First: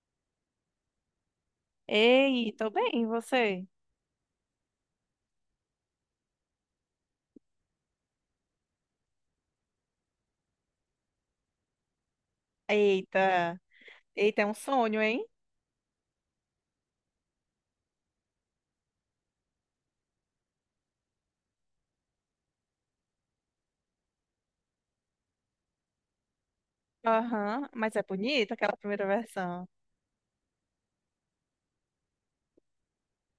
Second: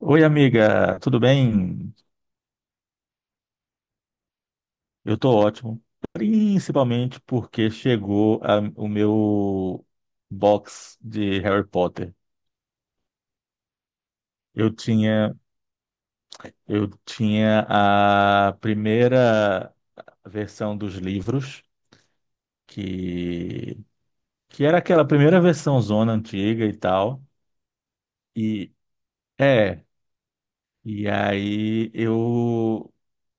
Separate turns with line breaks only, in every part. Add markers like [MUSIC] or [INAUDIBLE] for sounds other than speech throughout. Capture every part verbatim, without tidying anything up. Oi, amiga, tudo bem?
Ei, tô bem, e você?
Eu tô ótimo, principalmente porque chegou a- o meu box de Harry Potter.
Eita, eita, é um
Eu
sonho, hein?
tinha, eu tinha a primeira versão dos livros, que, que era aquela primeira versão zona antiga e tal.
Aham, mas é bonita
E
aquela primeira versão.
é, e aí eu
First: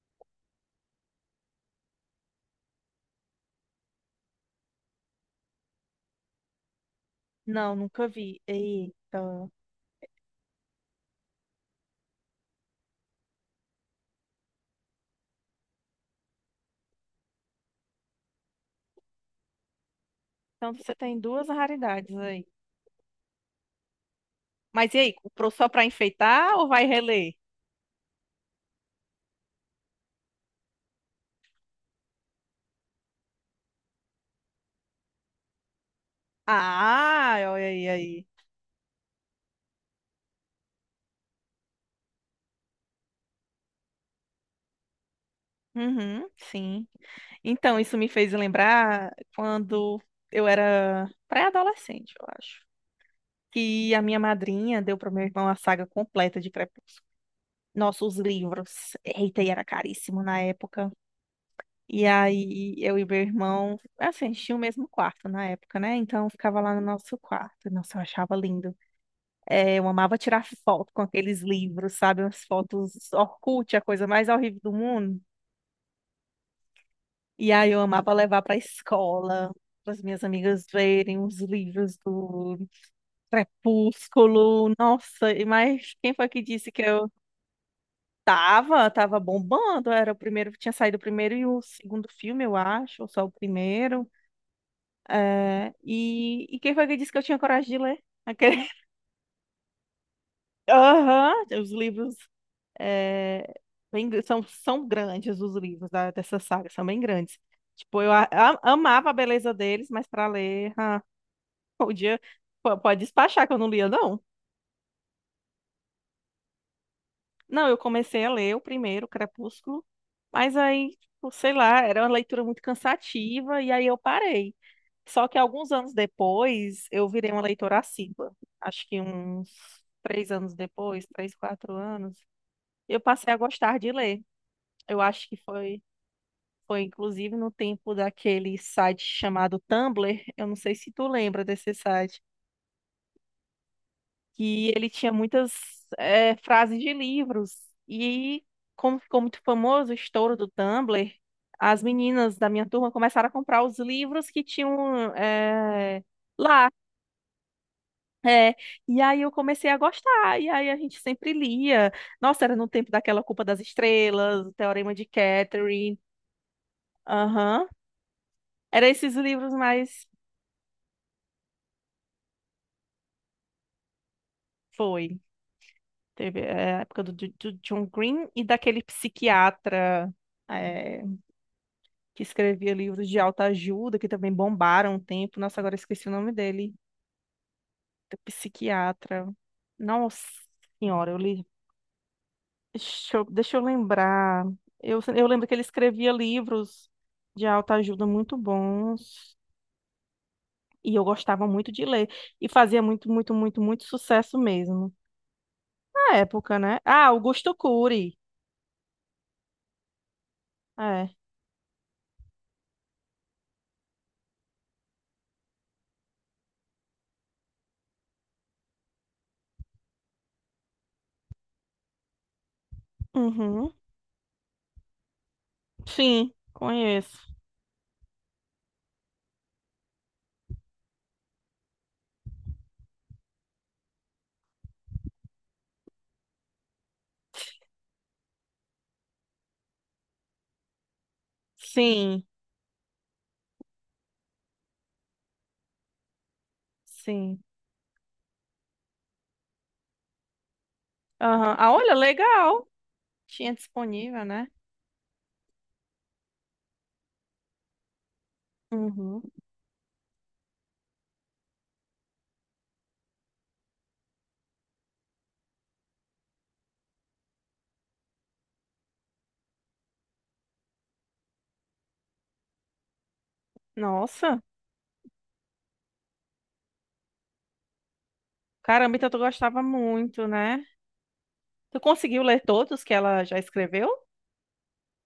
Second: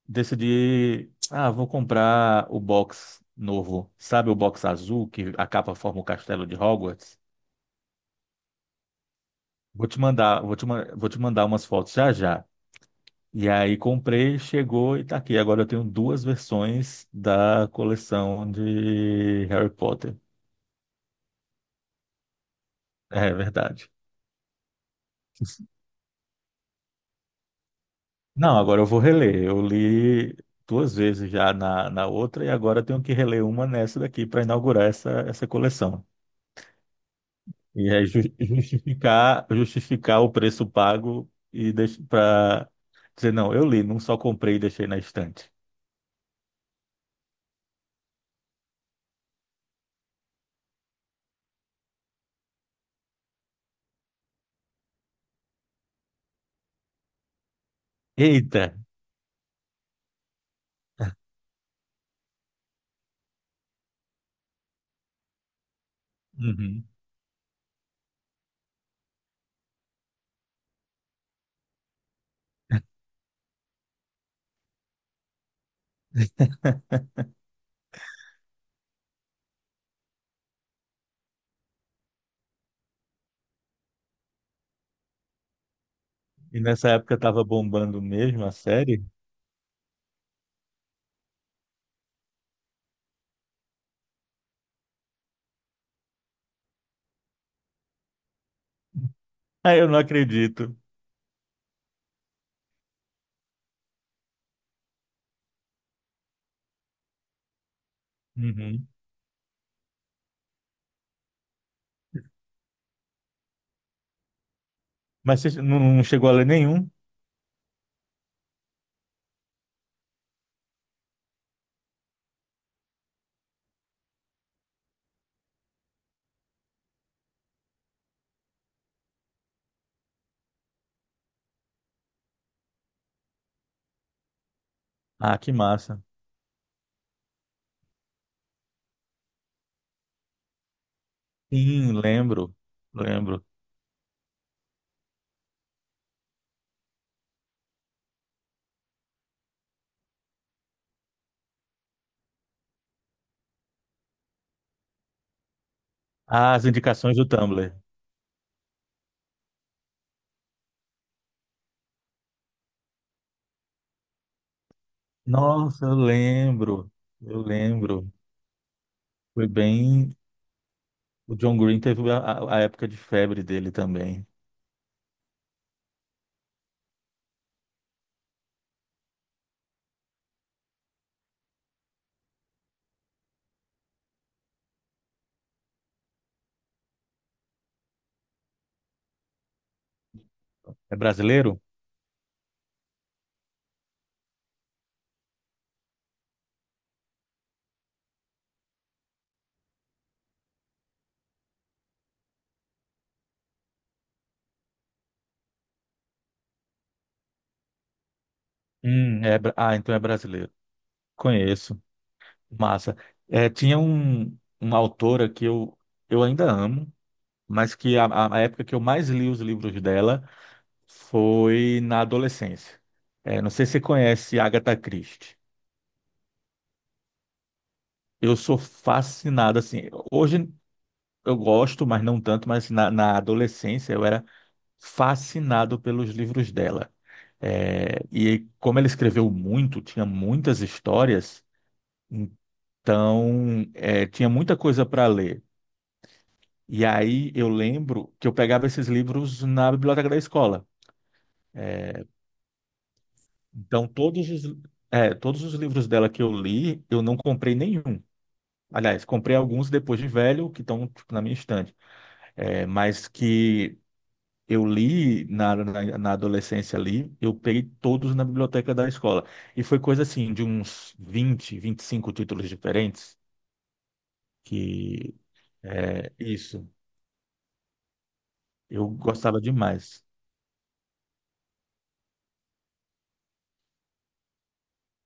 decidi, ah, vou comprar o box novo, sabe o box azul que a capa forma o castelo de Hogwarts?
Não, nunca vi. Eita.
Vou te mandar, vou te, ma- vou te mandar umas fotos já já. E aí comprei, chegou e tá aqui. Agora eu tenho duas versões da coleção de Harry Potter.
Então você tem duas raridades aí.
É verdade.
Mas e aí, comprou só pra enfeitar ou vai reler?
Não, agora eu vou reler. Eu li duas vezes já na, na outra e agora eu tenho que reler uma nessa daqui para inaugurar essa, essa coleção.
Ah, olha aí,
E é ju-
aí.
justificar, justificar o preço pago e para dizer, não, eu li, não só comprei e deixei na estante.
Uhum, sim. Então, isso me fez lembrar quando eu era pré-adolescente, eu acho. Que a minha madrinha deu para meu irmão a saga completa de Crepúsculo. Nossa, os
Eita!
livros. Eita, e era caríssimo na época. E aí, eu e meu irmão, assim, a gente tinha o mesmo quarto na época, né? Então, ficava lá no
Uhum.
nosso quarto. Nossa, eu achava lindo. É, eu amava tirar foto com aqueles livros, sabe? As fotos Orkut, a coisa mais horrível do mundo.
[LAUGHS]
E aí eu amava levar para a escola, para as minhas amigas verem os livros do Crepúsculo. Nossa, e mas quem foi que
E
disse que
nessa
eu
época estava bombando mesmo a
tava,
série?
tava bombando? Era o primeiro, tinha saído o primeiro e o segundo filme, eu acho, ou só o primeiro. É, e, e quem foi que disse que eu tinha coragem de ler? Aquele...
Ah, eu não
[LAUGHS]
acredito.
Aham, os livros é, bem gr- são, são grandes os livros da, dessa saga, são bem grandes. Tipo, eu a- a-
Uhum.
amava a beleza deles, mas para ler. ah, [LAUGHS] Podia, po- pode despachar que eu não lia, não.
Mas você não não chegou a ler nenhum?
Não, eu comecei a ler o primeiro, Crepúsculo, mas aí, tipo, sei lá, era uma leitura muito cansativa e aí eu parei. Só que alguns anos depois, eu virei uma leitora assídua. Acho que uns três anos depois, três, quatro anos, eu passei a gostar de ler. Eu acho que
Ah, que
foi,
massa.
foi inclusive no tempo daquele site chamado Tumblr. Eu não sei se tu lembra desse
Sim,
site
lembro. Lembro.
que ele tinha muitas eh, frases de livros. E como ficou muito famoso o estouro do Tumblr, as meninas da minha turma começaram a comprar os livros que tinham eh,
Ah, as
lá.
indicações do Tumblr.
É, e aí eu comecei a gostar, e aí a gente sempre lia. Nossa, era no tempo daquela Culpa das Estrelas, o Teorema de
Nossa, eu
Catherine.
lembro. Eu
Aham.
lembro.
Era esses
Foi
livros mais.
bem. O John Green teve a, a a época de febre dele também.
Foi. Teve é, a época do, do- do John Green e daquele psiquiatra. eh, que escrevia livros de autoajuda, que também bombaram um tempo. Nossa, agora esqueci o nome dele, do psiquiatra. Nossa
É
senhora, eu li.
brasileiro?
Deixa eu, deixa eu lembrar. Eu, eu lembro que ele escrevia livros de autoajuda muito bons. E eu gostava muito de ler. E fazia muito, muito, muito, muito sucesso mesmo. Na época, né? Ah, Augusto Cury.
Hum, é, bra- ah, então é brasileiro.
É.
Conheço. Massa. É, tinha um, uma autora que eu, eu ainda amo, mas que a, a a época que eu mais li os livros dela foi na adolescência. É, não sei
Uhum.
se você conhece Agatha Christie.
Sim, conheço.
Eu sou fascinado, assim. Hoje eu gosto, mas não tanto, mas na, na adolescência eu era fascinado pelos livros dela. É, e como ela escreveu muito, tinha muitas histórias.
Sim,
Então, é, tinha muita coisa para ler. E aí
sim.
eu lembro que eu pegava esses livros na biblioteca da escola.
Aham. Ah, olha, legal. Tinha
Então,
disponível,
todos
né?
os, é, todos os livros dela que eu li, eu não comprei nenhum. Aliás,
Uhum.
comprei alguns depois de velho, que estão, tipo, na minha estante. É, mas que eu li na, na, na adolescência ali, eu peguei todos na biblioteca da escola. E foi coisa assim, de uns vinte, vinte e cinco títulos diferentes,
Nossa,
que é isso. Eu
caramba, então tu
gostava
gostava
demais.
muito, né? Tu conseguiu ler todos que ela já escreveu?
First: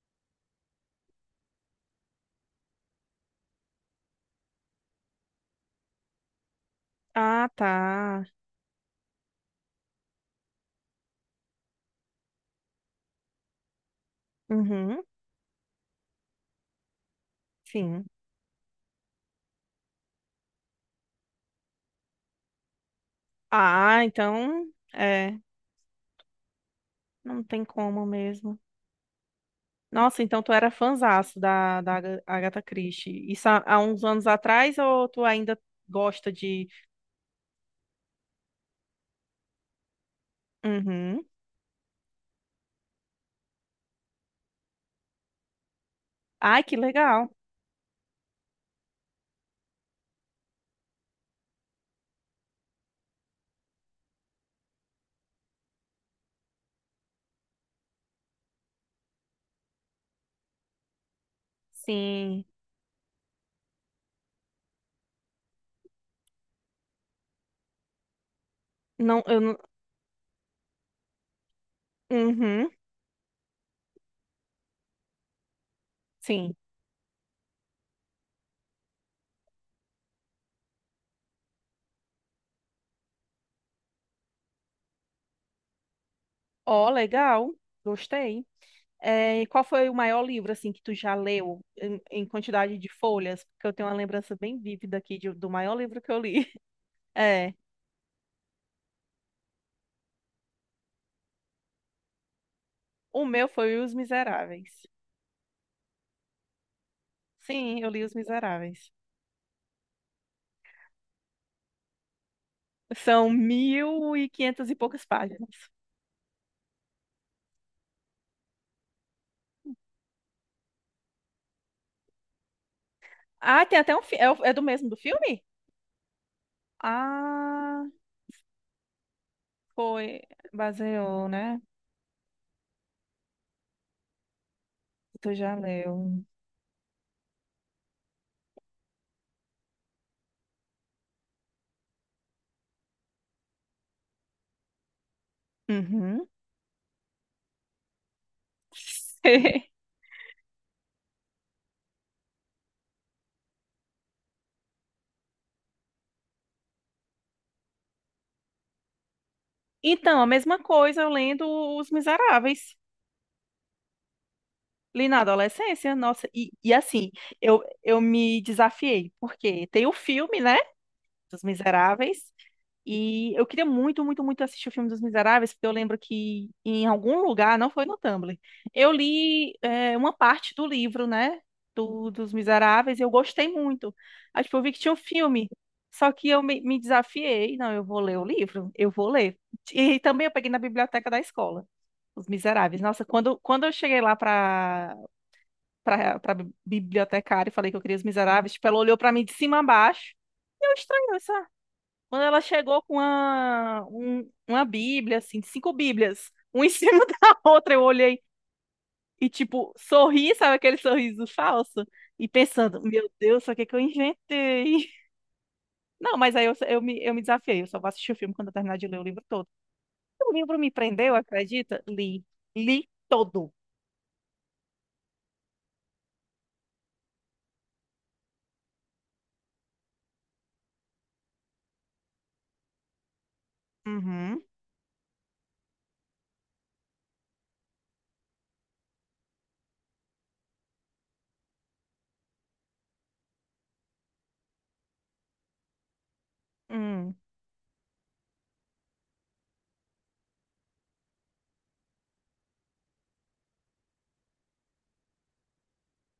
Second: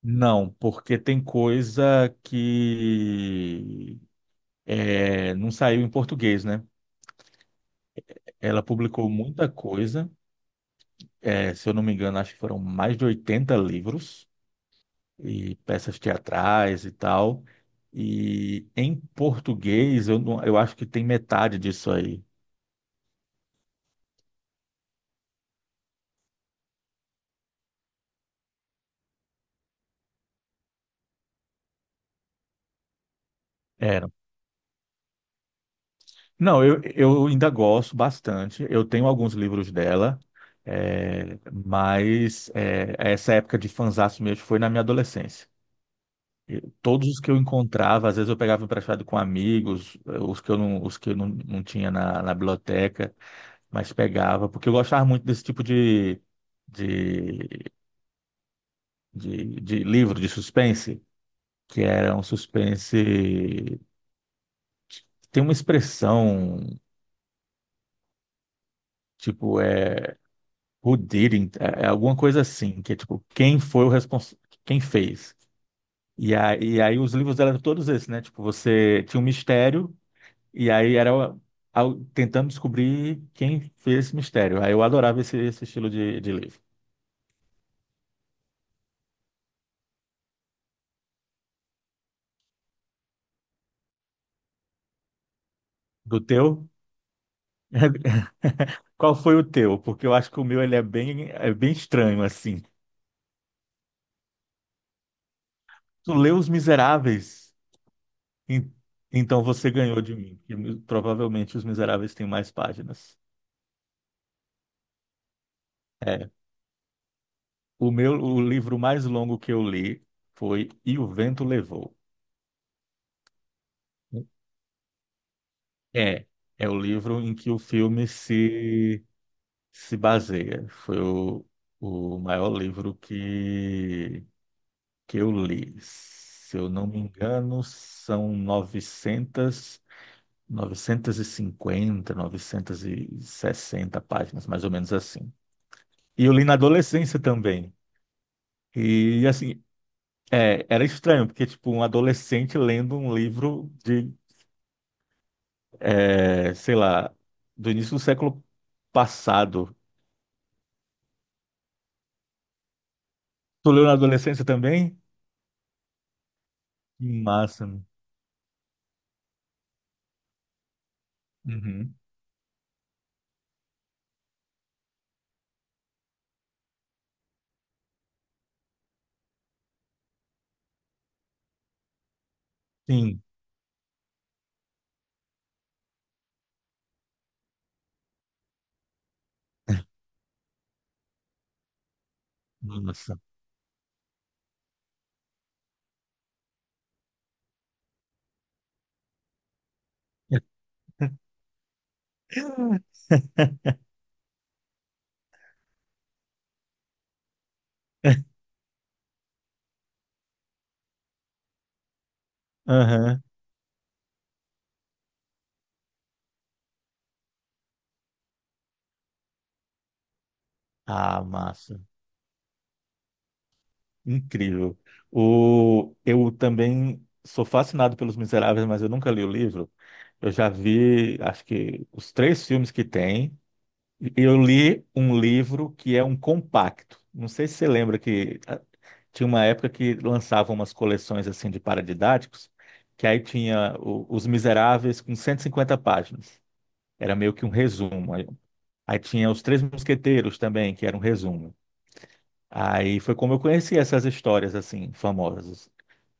Não, porque tem coisa que é, não saiu em português, né?
Ah, tá.
Ela publicou muita coisa, é, se eu não me engano, acho que foram mais de oitenta livros
Uhum,
e peças teatrais e tal.
sim.
E em português, eu, não- eu acho que tem metade disso aí.
Ah, então, é, não tem como mesmo. Nossa, então tu era fanzaço da, da Aga- Agatha Christie. Isso há, há uns
Era.
anos atrás ou tu ainda gosta
Não,
de...
eu, eu ainda gosto bastante. Eu tenho alguns livros dela,
Uhum.
é, mas é, essa época de fanzaço mesmo foi na minha adolescência.
Ai,
Eu-
que
Todos os
legal.
que eu encontrava, às vezes eu pegava emprestado com amigos, eh, os que eu não, os que eu não, não tinha na, na biblioteca, mas pegava, porque eu gostava muito desse tipo de, de, de, de livro, de suspense, que era um
Sim.
suspense. Tem uma expressão,
Não, eu não...
tipo, é who did it, é é alguma coisa
Uhum,
assim, que é tipo, quem foi o responsável, quem fez. E
sim.
aí, e aí os livros eram todos esses, né? Tipo, você tinha um mistério. E aí era o- ao- tentando descobrir quem fez esse mistério. Aí eu adorava esse, esse estilo de, de livro.
Ó, legal. Gostei. É, e qual foi o maior livro assim que tu já leu em, em quantidade de folhas? Porque eu tenho uma lembrança bem vívida aqui de- do maior livro que
Do
eu li. [LAUGHS]
teu?
É,
[LAUGHS] Qual foi o teu? Porque eu acho que o meu ele é bem, é bem estranho, assim.
o meu foi Os Miseráveis.
Tu leu Os Miseráveis?
Sim, eu li Os
En-
Miseráveis.
Então você ganhou de mim, que provavelmente Os Miseráveis tem mais páginas.
São mil e quinhentas e poucas páginas.
É. O meu, o livro mais longo que eu li foi E o Vento Levou.
Ah, tem até um fi- é, o- é do mesmo do filme?
É, é o livro em que o
Ah,
filme se se
foi
baseia. Foi
baseou,
o,
né?
o maior livro que, que eu
Tu já
li.
leu?
Se eu não me engano, são novecentas novecentas e cinquenta novecentas e sessenta páginas, mais ou menos assim. E
Uhum.
eu li na adolescência também. E
[LAUGHS]
assim, é, era estranho, porque tipo, um adolescente lendo um livro de, é, sei lá, do início do século passado.
Então, a mesma coisa eu lendo Os Miseráveis.
Tu leu na adolescência também?
Li na adolescência, nossa, e, e
Que
assim, eu,
massa.
eu me desafiei, porque tem o filme, né, dos
Uhum.
Miseráveis, e eu queria muito, muito, muito assistir o filme dos Miseráveis, porque eu lembro que em algum lugar, não foi no Tumblr, eu li é, uma parte do livro, né, do, dos Miseráveis, e eu
Sim.
gostei muito. Aí, tipo, eu vi que tinha um filme, só que eu me, me desafiei, não, eu vou ler o livro, eu vou ler. E, também eu peguei na biblioteca da escola, Os Miseráveis. Nossa,
Massa.
quando, quando eu cheguei lá para pra, pra bibliotecária e falei que eu queria Os Miseráveis. Tipo, ela olhou pra mim de cima a baixo. E eu estranhei, sabe? Quando ela chegou com
[LAUGHS]
uma, um- uma Bíblia, assim, de cinco Bíblias, uma em [LAUGHS] cima da outra, eu olhei e, tipo, sorri, sabe aquele sorriso falso? E pensando, meu
Aham.
Deus, o que é que eu inventei? [LAUGHS] Não, mas aí eu, eu me, eu me desafiei, eu só vou assistir o filme quando eu terminar de ler o livro todo. O livro me prendeu,
Ah, massa.
acredita? Li. Li todo.
Incrível. O... Eu também sou fascinado pelos Miseráveis, mas eu nunca li o livro. Eu já vi, acho que, os três filmes que tem. Eu
Uhum.
li um livro que é um compacto. Não sei se você lembra que ah, tinha uma época que lançavam umas coleções assim de paradidáticos, que aí tinha o- Os Miseráveis com cento e cinquenta páginas. Era
Hum.
meio que um resumo. Aí tinha Os Três Mosqueteiros também, que era um resumo. Aí foi como eu conheci essas histórias assim famosas,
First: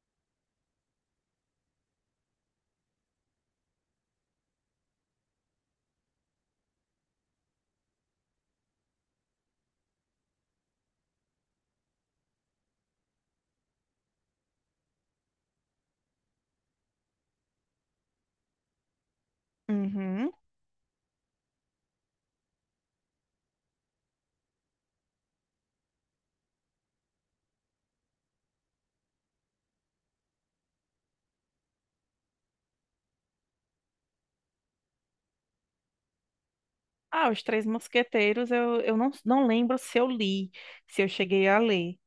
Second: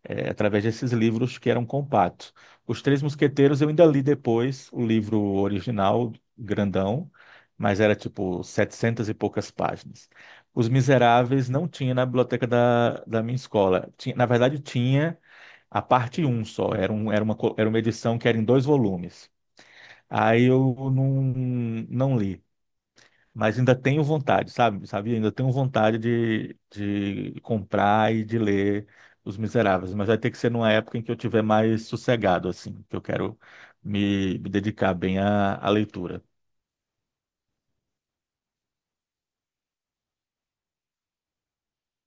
é, através desses livros que eram compactos. Os Três Mosqueteiros eu ainda li depois o livro original, grandão, mas era tipo setecentas e poucas páginas. Os Miseráveis não tinha na biblioteca da, da minha escola. Tinha, na verdade, tinha a parte um só, era, um, era, uma, co- era uma edição que era em dois volumes.
Uhum.
Aí eu não, não li. Mas ainda tenho vontade, sabe? Sabe? Ainda tenho vontade de, de comprar e de ler Os Miseráveis, mas vai ter que ser numa época em que eu tiver mais sossegado, assim, que eu quero me, me dedicar bem à, à leitura.
Ah, Os Três Mosqueteiros, eu, eu não, não lembro se eu li, se eu cheguei a ler.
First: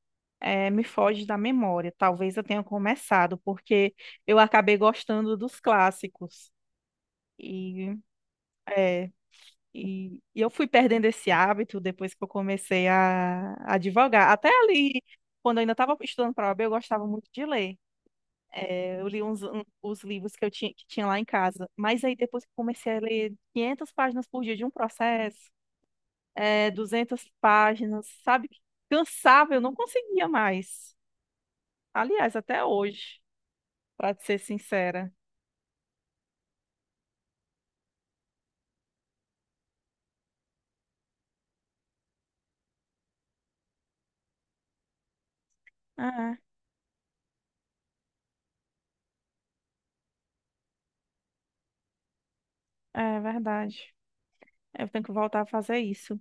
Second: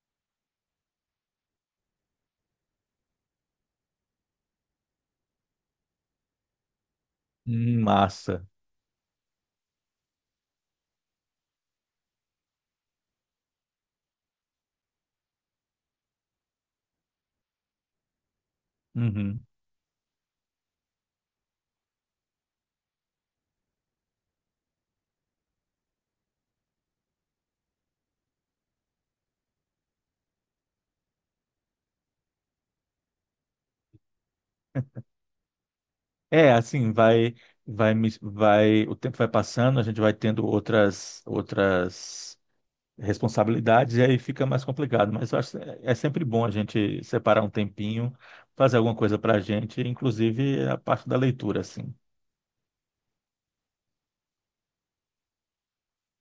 É, me foge da memória. Talvez eu tenha começado, porque eu acabei gostando dos clássicos.
Hum,
E,
massa.
é, e, e eu fui perdendo esse hábito depois que eu comecei a, a advogar. Até ali, quando eu ainda estava estudando para a O A B, eu gostava muito de ler. É, eu li uns,
Uhum.
um- os livros que eu tinha, que tinha lá em casa. Mas aí depois que eu comecei a ler quinhentas páginas por dia de um processo, é, duzentas páginas, sabe? Cansava, eu não conseguia mais. Aliás, até hoje, para ser sincera.
É, assim, vai, vai, me- vai, o tempo vai passando, a gente vai tendo outras, outras responsabilidades e aí fica mais complicado. Mas eu acho que é é sempre
Ah,
bom a gente separar um tempinho, fazer alguma coisa para a gente, inclusive a parte da leitura, assim.
é é verdade. Eu tenho que voltar a fazer isso.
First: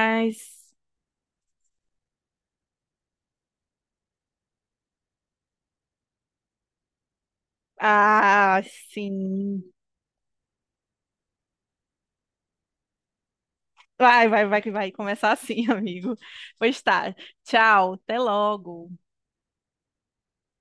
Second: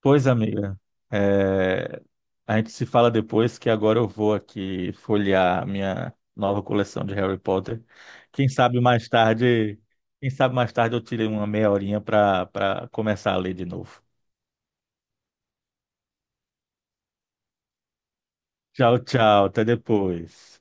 Pois, amiga, é, a gente se fala depois que agora eu vou aqui folhear minha nova coleção de Harry Potter. Quem
ah,
sabe mais
sim.
tarde, quem sabe mais tarde eu tirei uma meia horinha para para começar a ler de novo.
Vai, vai, vai que vai começar assim, [LAUGHS] amigo. Pois tá. Tchau, até logo.
Tchau, tchau, até depois.